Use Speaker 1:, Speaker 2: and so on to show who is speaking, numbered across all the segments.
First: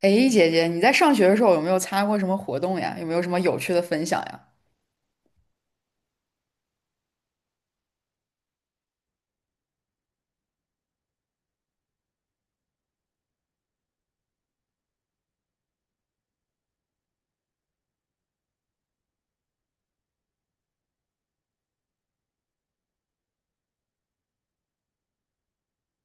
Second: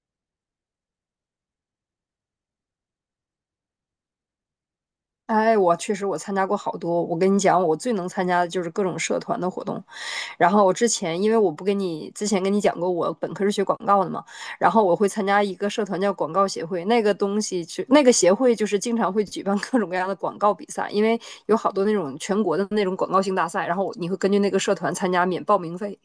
Speaker 1: 哎，姐姐，你在上学的时候有没有参加过什么活动呀？有没有什么有趣的分享呀？
Speaker 2: 哎，我确实参加过好多。我跟你讲，我最能参加的就是各种社团的活动。然后我之前，因为我不跟你之前跟你讲过，我本科是学广告的嘛，然后我会参加一个社团叫广告协会，那个东西就那个协会就是经常会举办各种各样的广告比赛，因为有好多那种全国的那种广告性大赛，然后你会根据那个社团参加免报名费。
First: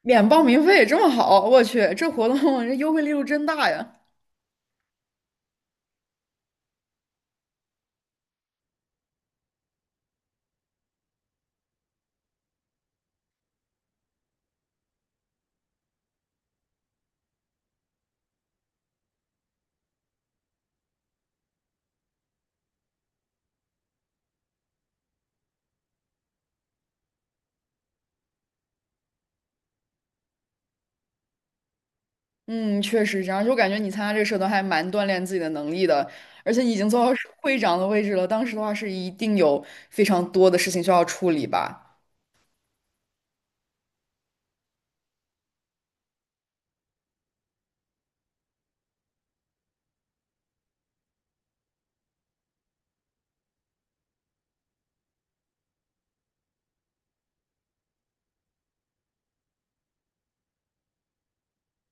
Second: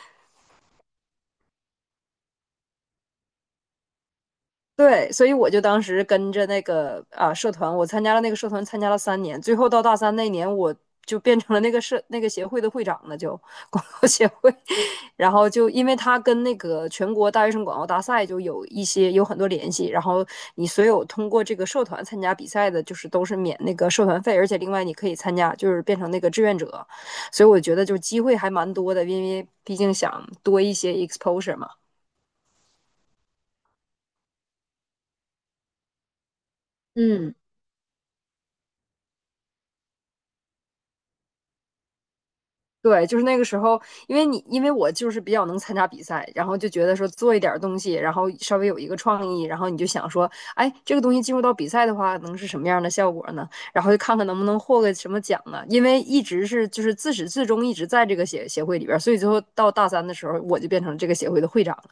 Speaker 1: 免报名费这么好，我去，这活动这优惠力度真大呀！
Speaker 2: 对，所以我就当时跟着那个社团，我参加了那个社团，参加了3年，最后到大三那年，我就变成了那个社那个协会的会长了，就广告协会。然后就因为他跟那个全国大学生广告大赛就有一些有很多联系，然后你所有通过这个社团参加比赛的，就是都是免那个社团费，而且另外你可以参加，就是变成那个志愿者。所以我觉得就是机会还蛮多的，因为毕竟想多一些 exposure 嘛。
Speaker 1: 嗯，确实这样，就感觉你参加这个社团还蛮锻炼自己的能力的，而且你已经做到是
Speaker 2: 嗯。
Speaker 1: 会长的位置了。当时的话是一定有非常多的事情需要处理吧？
Speaker 2: 对，就是那个时候，因为我就是比较能参加比赛，然后就觉得说做一点儿东西，然后稍微有一个创意，然后你就想说，哎，这个东西进入到比赛的话，能是什么样的效果呢？然后就看看能不能获个什么奖呢？因为一直是就是自始至终一直在这个协会里边儿，所以最后到大三的时候，我就变成这个协会的会长了。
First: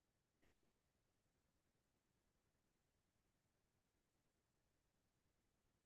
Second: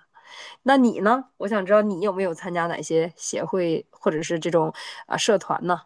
Speaker 2: 那你呢？我想知道你有没有参加哪些协会或者是这种社团呢？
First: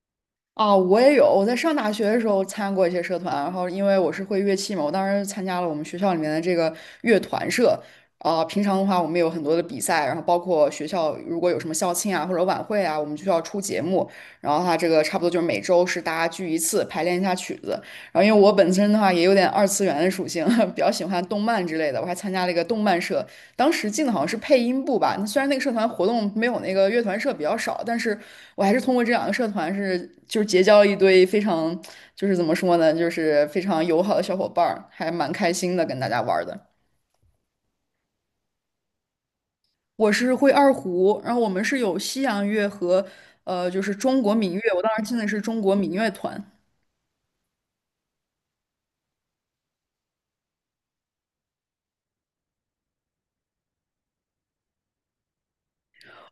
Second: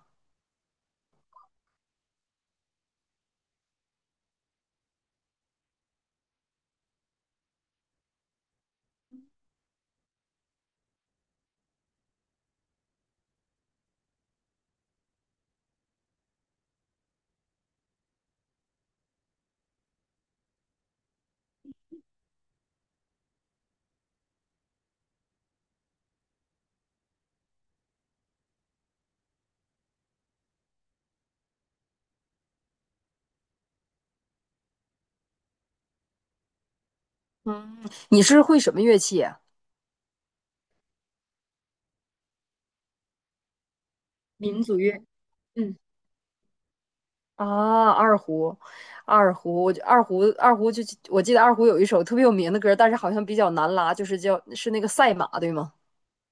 Speaker 1: 啊，我也有。我在上大学的时候参加过一些社团，然后因为我是会乐器嘛，我当时参加了我们学校里面的这个乐团社。啊，平常的话，我们有很多的比赛，然后包括学校如果有什么校庆啊或者晚会啊，我们就需要出节目。然后它这个差不多就是每周是大家聚一次，排练一下曲子。然后因为我本身的话也有点二次元的属性，比较喜欢动漫之类的，我还参加了一个动漫社，当时进的好像是配音部吧，那虽然那个社团活动没有那个乐团社比较少，但是我还是通过这两个社团是就是结交了一堆非常就是怎么说呢，就是非常友好的小伙伴儿，还蛮开心的跟大家玩儿的。
Speaker 2: 嗯，你是会什么乐器啊？
Speaker 1: 我是会二胡，然后我们是有西洋乐和就是中国民乐，
Speaker 2: 民族
Speaker 1: 我当
Speaker 2: 乐。
Speaker 1: 时进的是中国
Speaker 2: 嗯。
Speaker 1: 民乐团。
Speaker 2: 啊，二胡，二胡，我就二胡，二胡就我记得二胡有一首特别有名的歌，但是好像比较难拉，就是是那个赛马，对吗？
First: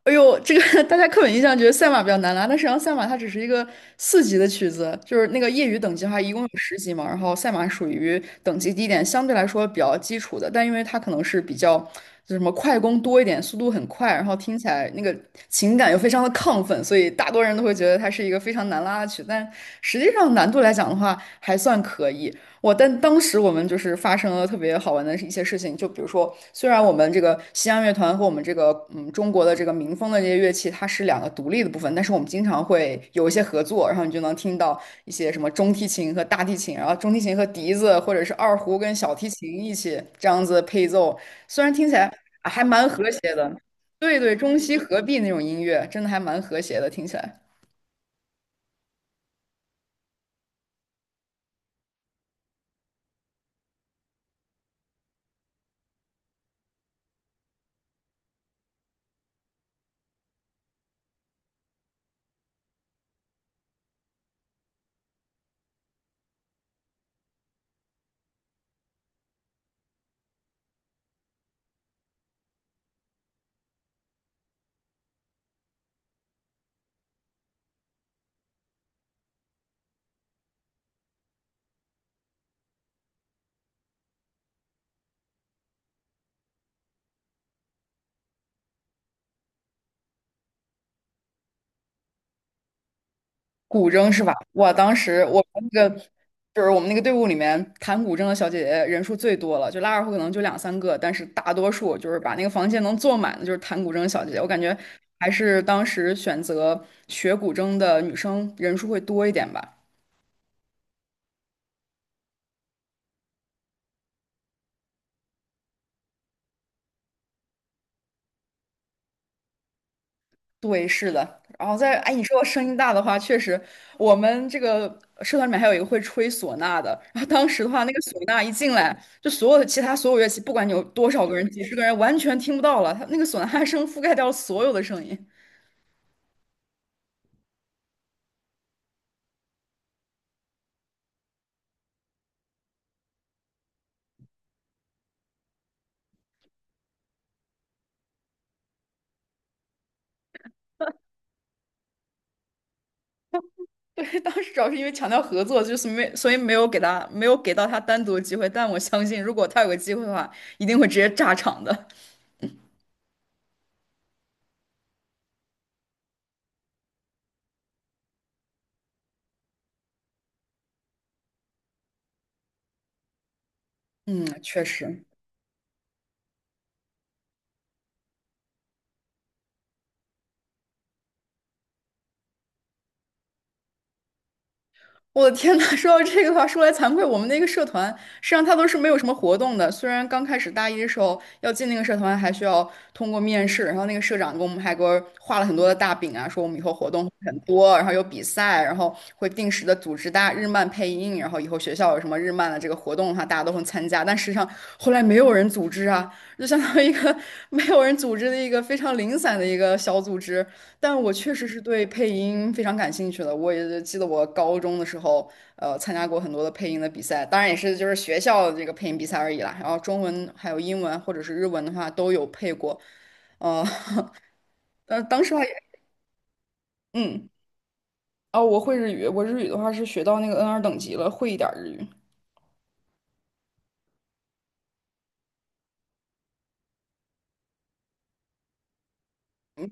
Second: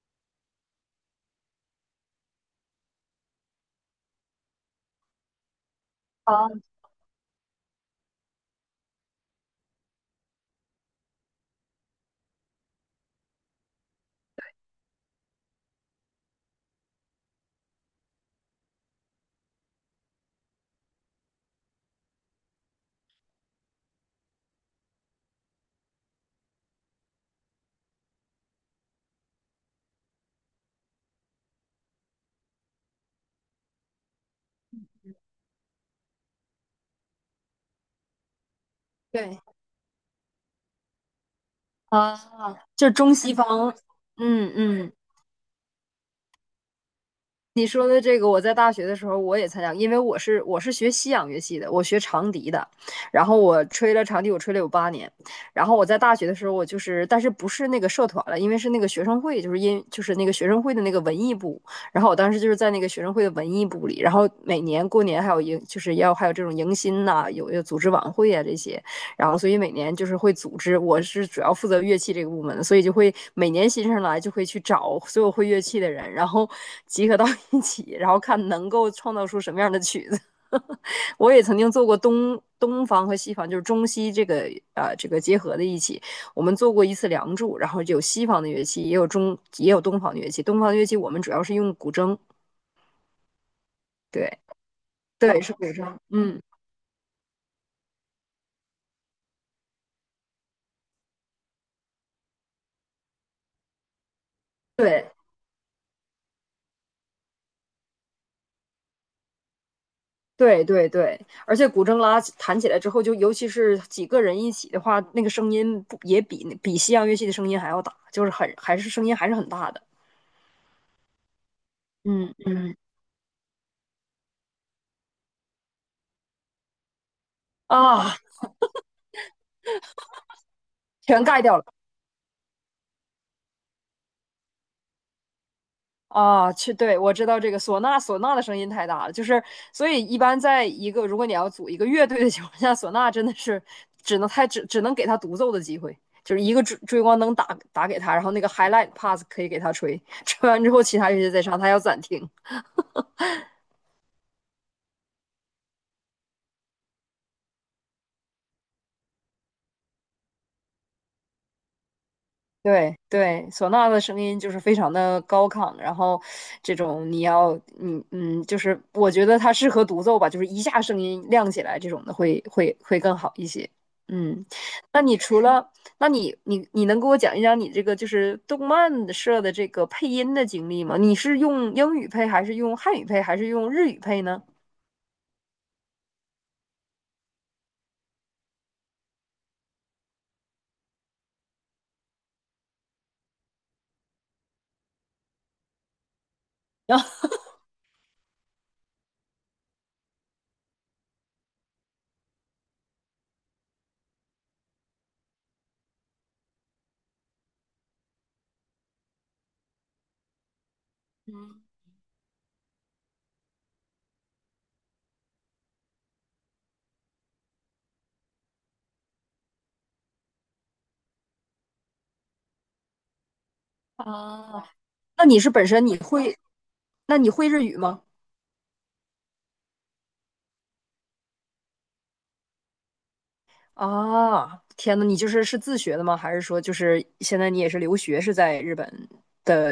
Speaker 1: 哎呦，这个 大家刻板印象觉得赛马比较难拉，但实际上赛马它只是一个4级的曲子，就是那个业余等级的话，一共有
Speaker 2: 啊，
Speaker 1: 10级嘛。然后赛马属于等级低一点，相对来说比较基础的，但因为它可能是比较就什么快攻多一点，速度很快，然后听起来那个情感又非常的亢奋，所以大多人都会觉得它是一个非常难拉的曲。但实际上难度来讲的话，还算可以。但当时我们就是发生了特别好玩的一些事情，就比如说，虽然我们这个西洋乐团和我们这个嗯中国的这个民风的这些乐器，它是两个独立的部分，但是我们经常会有一些合作，然后你就能听到一些什么中提琴和大提琴，然后中提琴和笛子或者是二胡跟小提
Speaker 2: 对
Speaker 1: 琴一起这样子配奏，虽然听起来
Speaker 2: 啊，
Speaker 1: 啊还蛮
Speaker 2: 就是
Speaker 1: 和
Speaker 2: 中西
Speaker 1: 谐的，
Speaker 2: 方。
Speaker 1: 对对，
Speaker 2: 嗯
Speaker 1: 中西
Speaker 2: 嗯，
Speaker 1: 合璧那种音乐，真的还蛮和谐的，听起来。
Speaker 2: 你说的这个，我在大学的时候我也参加过，因为我是学西洋乐器的，我学长笛的，然后我吹了长笛，我吹了有8年，然后我在大学的时候，我就是，但是不是那个社团了，因为是那个学生会，就是那个学生会的那个文艺部，然后我当时就是在那个学生会的文艺部里，然后每年过年还有就是要还有这种迎新呐、有组织晚会啊这些，然后所以每年就是会组织，我是主要负责乐器这个部门的，所以就会每年新生来就会去找所有会乐器的人，然后 集合到一起，然后看能够创造出什么样的曲子。我也曾经做过东方和西方，就是中西这个这个结合的一起，我们做过一次《梁祝》，然后有西方的乐器，也有东方的乐器。东方的乐器我们主要是用古筝，
Speaker 1: 古筝是吧？
Speaker 2: 对
Speaker 1: 哇，当时我
Speaker 2: 对是古
Speaker 1: 们那个
Speaker 2: 筝，嗯
Speaker 1: 就是我们那个队伍里面弹古筝的小姐姐人数最多了，就拉二胡可能就两三个，但是大多数就是把那个房间能坐满的，就是弹古筝的小姐姐。我感觉
Speaker 2: 对。
Speaker 1: 还是当时选择学古筝的女生人数会多一点吧。
Speaker 2: 对对对，而且古筝弹起来之后，就尤其是几个人一起的话，那个声音不也比西洋乐器的声音还要大，就是还是声音还是很大的。
Speaker 1: 对，是的。然后哎，你
Speaker 2: 嗯
Speaker 1: 说声
Speaker 2: 嗯。
Speaker 1: 音大的话，确实，我们这个社团里面还有一个会吹唢呐的。然后当时的话，那个
Speaker 2: 啊，
Speaker 1: 唢呐一进来，就所有的其他所有乐器，不管你有多
Speaker 2: 全
Speaker 1: 少个
Speaker 2: 盖
Speaker 1: 人，
Speaker 2: 掉
Speaker 1: 几
Speaker 2: 了
Speaker 1: 十个人，完全听不到了。他那个唢呐声覆盖掉了所有的声音。
Speaker 2: 啊！去，对我知道这个唢呐，唢呐的声音太大了，就是所以一般在一个如果你要组一个乐队的情况下，唢呐真的是只能给他独奏的机会，就是一个追光灯打给他，然后那个 highlight pass 可以给他吹，吹完之后其他乐器再上，他要暂停。
Speaker 1: 对，当时主要是因为强调合作，就是没，所以没有给到他单独的机会。但我相信，如果他有个机会的话，一定会直接炸场的。
Speaker 2: 对对，唢呐的声音就是非常的高亢，然后这种你要，你嗯，就是我觉得它适合独奏吧，就是一下声音亮起来这种的会更好一些。
Speaker 1: 嗯，
Speaker 2: 嗯，
Speaker 1: 确
Speaker 2: 那
Speaker 1: 实。
Speaker 2: 你除了，那你能给我讲一讲你这个就是动漫社的这个配音的经历吗？你是用英语配，还是用汉语配，还是用日语配呢？
Speaker 1: 我的天呐，说到这个的话，说来惭愧，我们那个社团实际上它都是没有什么活动的。虽然刚开始大一的时候要进那个社团，还需要通过面试，然后那个社长给我们还给我画了很多的大饼啊，说我们以后活动会很 多，然后有比赛，然后会定时的组织大家日漫配音，然后以后学校有什么日漫的这个活动的话，大家都会参加。但实际上后来没有人组织啊，就相当于一个 没有人组织的一个非常零散的一个小组织。但我确实是
Speaker 2: 嗯
Speaker 1: 对配音非常感兴趣的。我也记得我高中的时候，参加过很多的配音的比赛，当然也是就是学校这个配音比赛而已啦。然后中文还有英文或者是日文的话都有配过，呃，
Speaker 2: 啊，
Speaker 1: 但当
Speaker 2: 那
Speaker 1: 时
Speaker 2: 你
Speaker 1: 话
Speaker 2: 是
Speaker 1: 也
Speaker 2: 本身你会，那
Speaker 1: 嗯，
Speaker 2: 你会日语吗？
Speaker 1: 哦，我会日语，我日语的话是学到那个 N2等级了，会一点儿日语。
Speaker 2: 啊，天呐，你就是自学的吗？还是说就是现在你也是留学是在日本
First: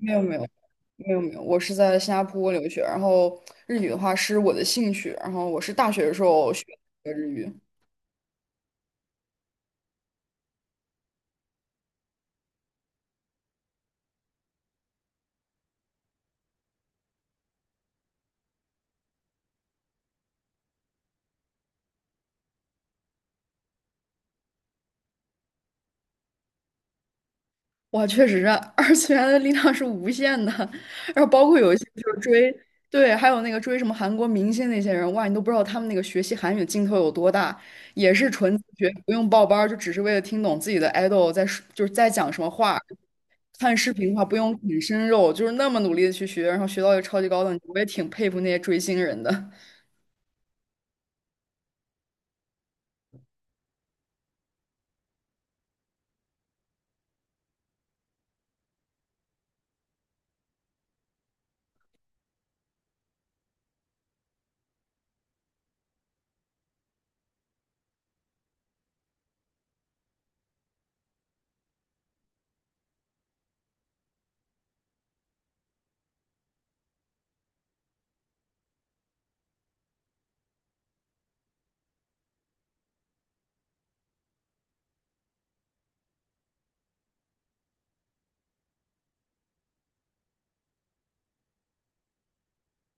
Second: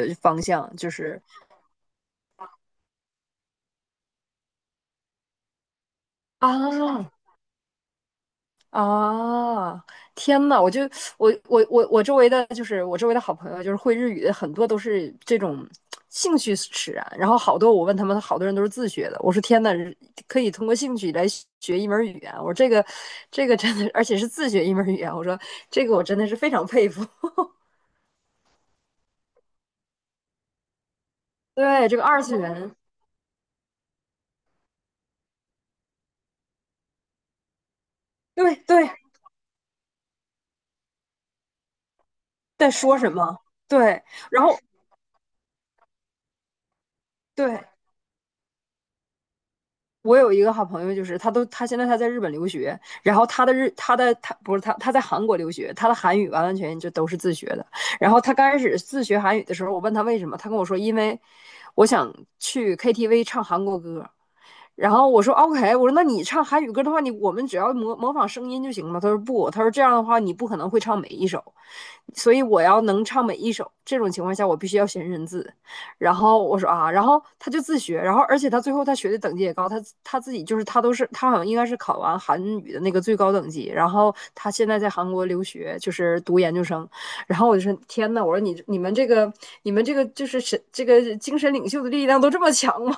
Speaker 1: 没有没有
Speaker 2: 方向？就
Speaker 1: 没有
Speaker 2: 是
Speaker 1: 没有，我是在新加坡留学，然后日语的话是我的兴趣，然后我是大学的时候学
Speaker 2: 啊
Speaker 1: 的日语。
Speaker 2: 啊，天呐，我就我我我我周围的就是我周围的好朋友，就是会日语的很多都是这种兴趣使然，然后好多我问他们，好多人都是自学的。我说天呐，可以通过兴趣来学一门语言，我说这个真的，而且是自学一门语言，我说这个我真的是非常佩服。
Speaker 1: 哇，确实是二次元的力量是无限的，然后包括有一些
Speaker 2: 对，这个
Speaker 1: 就是
Speaker 2: 二次
Speaker 1: 追，
Speaker 2: 元。
Speaker 1: 对，还有那个追什么韩国明星那些人，哇，你都不知道他们那个学习韩语的劲头有多大，也是纯
Speaker 2: 对
Speaker 1: 自学，
Speaker 2: 对，
Speaker 1: 不用报班儿就只是为了听懂自己的 idol 在说就是在讲什么
Speaker 2: 在
Speaker 1: 话，
Speaker 2: 说什么。
Speaker 1: 看视
Speaker 2: 对，
Speaker 1: 频的话不
Speaker 2: 然
Speaker 1: 用
Speaker 2: 后
Speaker 1: 啃生肉，就是那么努力的去学，然后学到一个超级高等级，
Speaker 2: 对，
Speaker 1: 我也挺佩服那些追星人的。
Speaker 2: 我有一个好朋友，就是他现在在日本留学，然后他的日他的他不是他他在韩国留学，他的韩语完完全全就都是自学的。然后他刚开始自学韩语的时候，我问他为什么，他跟我说因为我想去 KTV 唱韩国歌，然后我说 OK，我说那你唱韩语歌的话，我们只要模仿声音就行了吗？他说不，他说这样的话你不可能会唱每一首，所以我要能唱每一首。这种情况下，我必须要学认字。然后我说啊，然后他就自学，然后而且他最后他学的等级也高，他他自己就是他都是他好像应该是考完韩语的那个最高等级，然后他现在在韩国留学，就是读研究生。然后我就说天呐，我说你们这个就是这个精神领袖的力量都这么强吗？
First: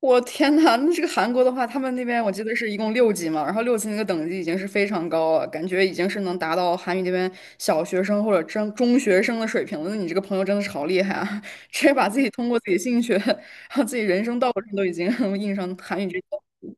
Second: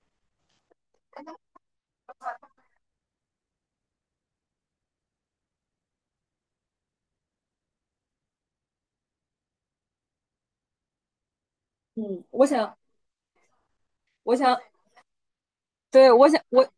Speaker 1: 我天呐，那这个韩国的话，他们那边我记得是一共六级嘛，然后六级那个等级已经是非常高了，感觉已经是能达到韩语这边小学生或者中学生的水平了。那你这个朋友真的是好厉害啊，直接把自
Speaker 2: 嗯，
Speaker 1: 己
Speaker 2: 我
Speaker 1: 通过自己
Speaker 2: 想
Speaker 1: 兴趣，然后自己人
Speaker 2: 我
Speaker 1: 生道
Speaker 2: 想，
Speaker 1: 路上都已经 印上韩语
Speaker 2: 对，
Speaker 1: 这。
Speaker 2: 我想，我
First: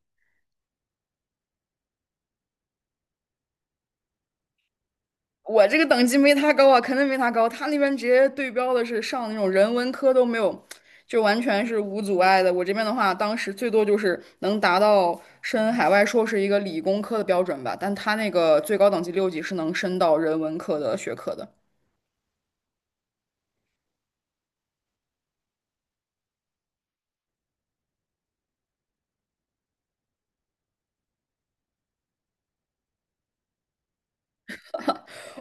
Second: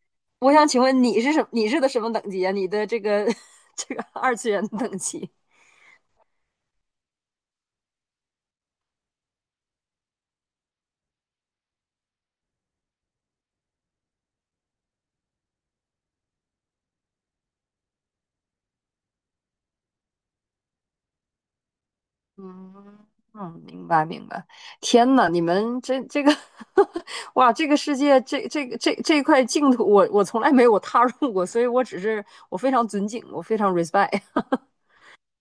Speaker 2: 我想请问你是什么等级啊？你的这个 这个二次元的等级？
Speaker 1: 我这个等级没他高啊，肯定没他高。他那边直接对标的是上那种人文科都没有，就完全是无阻碍的。我这边的话，当时最多就是能达到申海外硕士一个理工科的标准吧，但他那个最高等级六级是能升到人文科的学科的。
Speaker 2: 嗯嗯，明白明白。天呐，你们这个，哇，这个世界这这块净土，我从来没有踏入过，所以我只是我非常尊敬，我非常 respect。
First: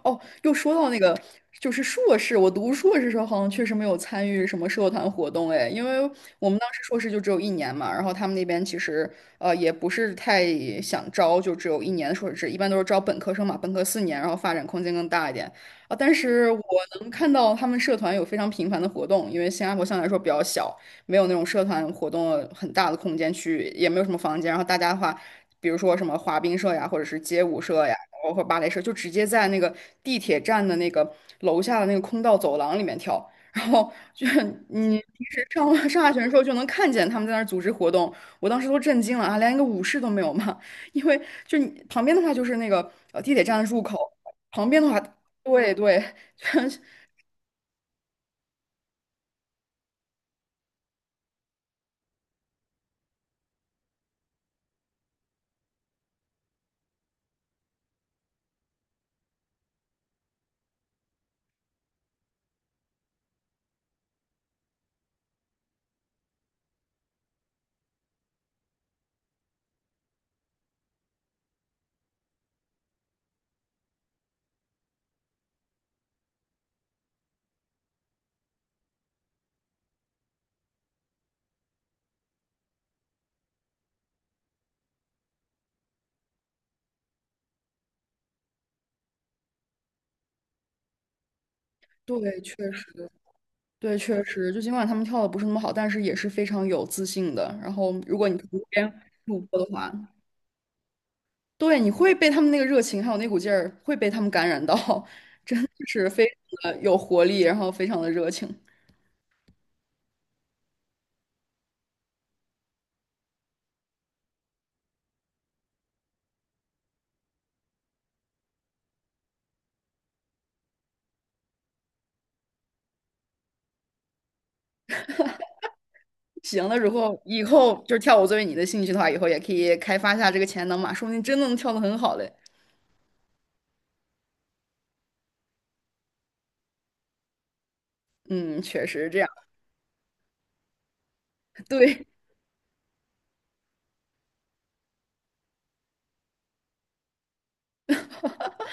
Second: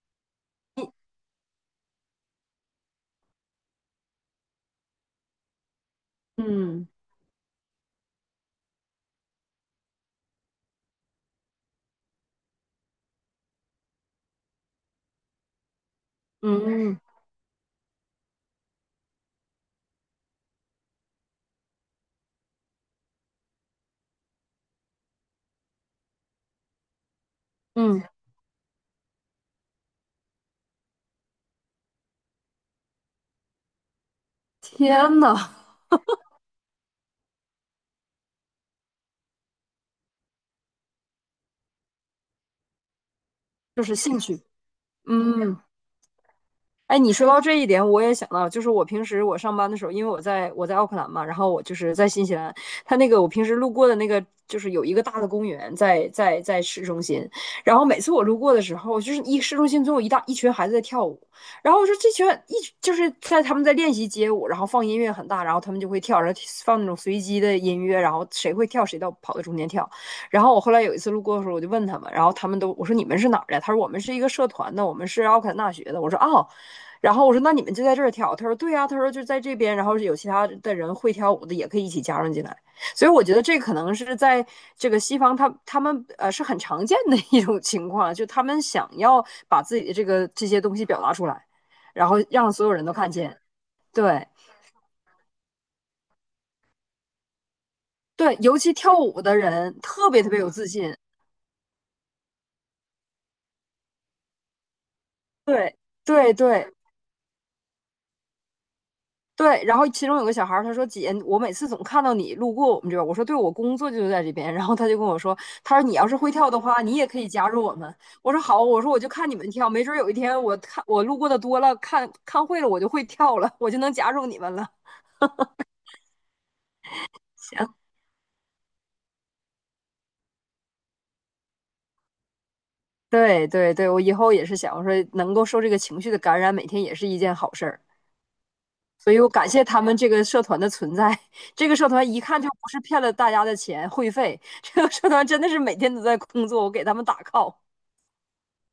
Speaker 1: 哦，又说到那个，就是硕士，我读硕士时候好像确实没有参与什么社团活动，哎，因为我们当时
Speaker 2: 嗯
Speaker 1: 硕士就只有一年嘛，然后他们那边其实也不是太想招，就只有一年的硕士制，一般都是招本科生嘛，本科4年，然后发展空间更大一点啊。但是我
Speaker 2: 嗯
Speaker 1: 能看到他们社团有非常频繁的活动，因为新加坡相对来说比较小，没有那种社团活动很大的空间去，也没有什么房间，然后大家的话。比如说什么滑冰社呀，或者是街舞社呀，
Speaker 2: 嗯，
Speaker 1: 包括芭蕾社，就直接在那个地铁站的那个楼下的那个空道走廊里面跳。然后就是你
Speaker 2: 天
Speaker 1: 平时
Speaker 2: 呐，
Speaker 1: 上下学的时候就能看见他们在那儿组织活动，我当时都震惊了啊，连一个舞室都没有嘛！因为就你旁边的话就是那个地铁站的入
Speaker 2: 就是
Speaker 1: 口，
Speaker 2: 兴趣。
Speaker 1: 旁边的话，
Speaker 2: 嗯。
Speaker 1: 对对，确
Speaker 2: 哎，你说到这一点，我也想到，就是我平时我上班的时候，因为我在奥克兰嘛，然后我就是在新西兰，它那个我平时路过的那个，就是有一个大的公园在市中心，然后每次我路过的时候，就是市中心总有一大一群孩子在跳舞，然后我说这群一就是在他们在练习街舞，然后放音乐很大，然后他们就会跳，然后放那种随机的音乐，然后谁会跳谁跑到中间跳，然后我后来有一次路过的时候，我就问他们，然后他们都我说你们是哪儿的？他说我们是一个社团的，我们是奥克兰大学的。我说哦。然后我说那你们就在这儿跳，他说对呀、他说就在这边，然后有其他的人会跳舞的也可以一起加入进来，所以我觉得这可能是在这个西方他们是很常见的一种情况，就他们想要把自己的这些东西表达出来，然后
Speaker 1: 对，
Speaker 2: 让
Speaker 1: 确
Speaker 2: 所有人都
Speaker 1: 实。
Speaker 2: 看见，
Speaker 1: 对，确
Speaker 2: 对
Speaker 1: 实，就尽管他们跳的不是那么好，但是也是非常有自信的。然后，如果你
Speaker 2: 对，
Speaker 1: 旁
Speaker 2: 尤其
Speaker 1: 边
Speaker 2: 跳舞的
Speaker 1: 路过的
Speaker 2: 人
Speaker 1: 话，
Speaker 2: 特别特别有自信，
Speaker 1: 对，你会被他们那个热情还有那股劲儿，会被他们感染到，真的
Speaker 2: 对
Speaker 1: 是非
Speaker 2: 对
Speaker 1: 常
Speaker 2: 对，
Speaker 1: 的有活力，然后非常的热情。
Speaker 2: 对，然后其中有个小孩儿，他说：“姐，我每次总看到你路过我们这边儿。”我说：“对，我工作就在这边。”然后他就跟我说：“他说你要是会跳的话，你也可以加入我们。”我说：“好。”我说：“我就看你们跳，没准儿有一天我看我路过的多了，看看会了，我就会跳了，我就能加入你们了。”
Speaker 1: 行了，如果以
Speaker 2: 行，
Speaker 1: 后就是跳舞作为你的兴趣的话，以后也可以开发一下这个潜能嘛，说不定真的能跳得很好嘞。
Speaker 2: 对对对，我以后也是想，我说能够受这个情绪的感染，每天也是一件好事儿。
Speaker 1: 嗯，确实是
Speaker 2: 所
Speaker 1: 这
Speaker 2: 以
Speaker 1: 样。
Speaker 2: 我感谢他们这个社团的存在。这个社
Speaker 1: 对
Speaker 2: 团一看就不是骗了大家的钱会费，这个社团真的是每天都在工作，我给他们打 call。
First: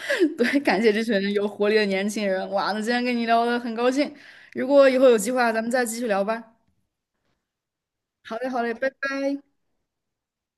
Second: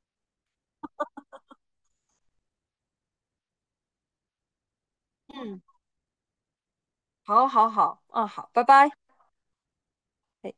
Speaker 1: 对，感谢这群有活力的年轻人。哇，那今天跟你聊的很高兴，如果以后有计划，咱们再继续聊吧。
Speaker 2: 好，好，好，嗯，
Speaker 1: 好嘞，
Speaker 2: 好，
Speaker 1: 好
Speaker 2: 拜
Speaker 1: 嘞，拜
Speaker 2: 拜。
Speaker 1: 拜。
Speaker 2: 哎。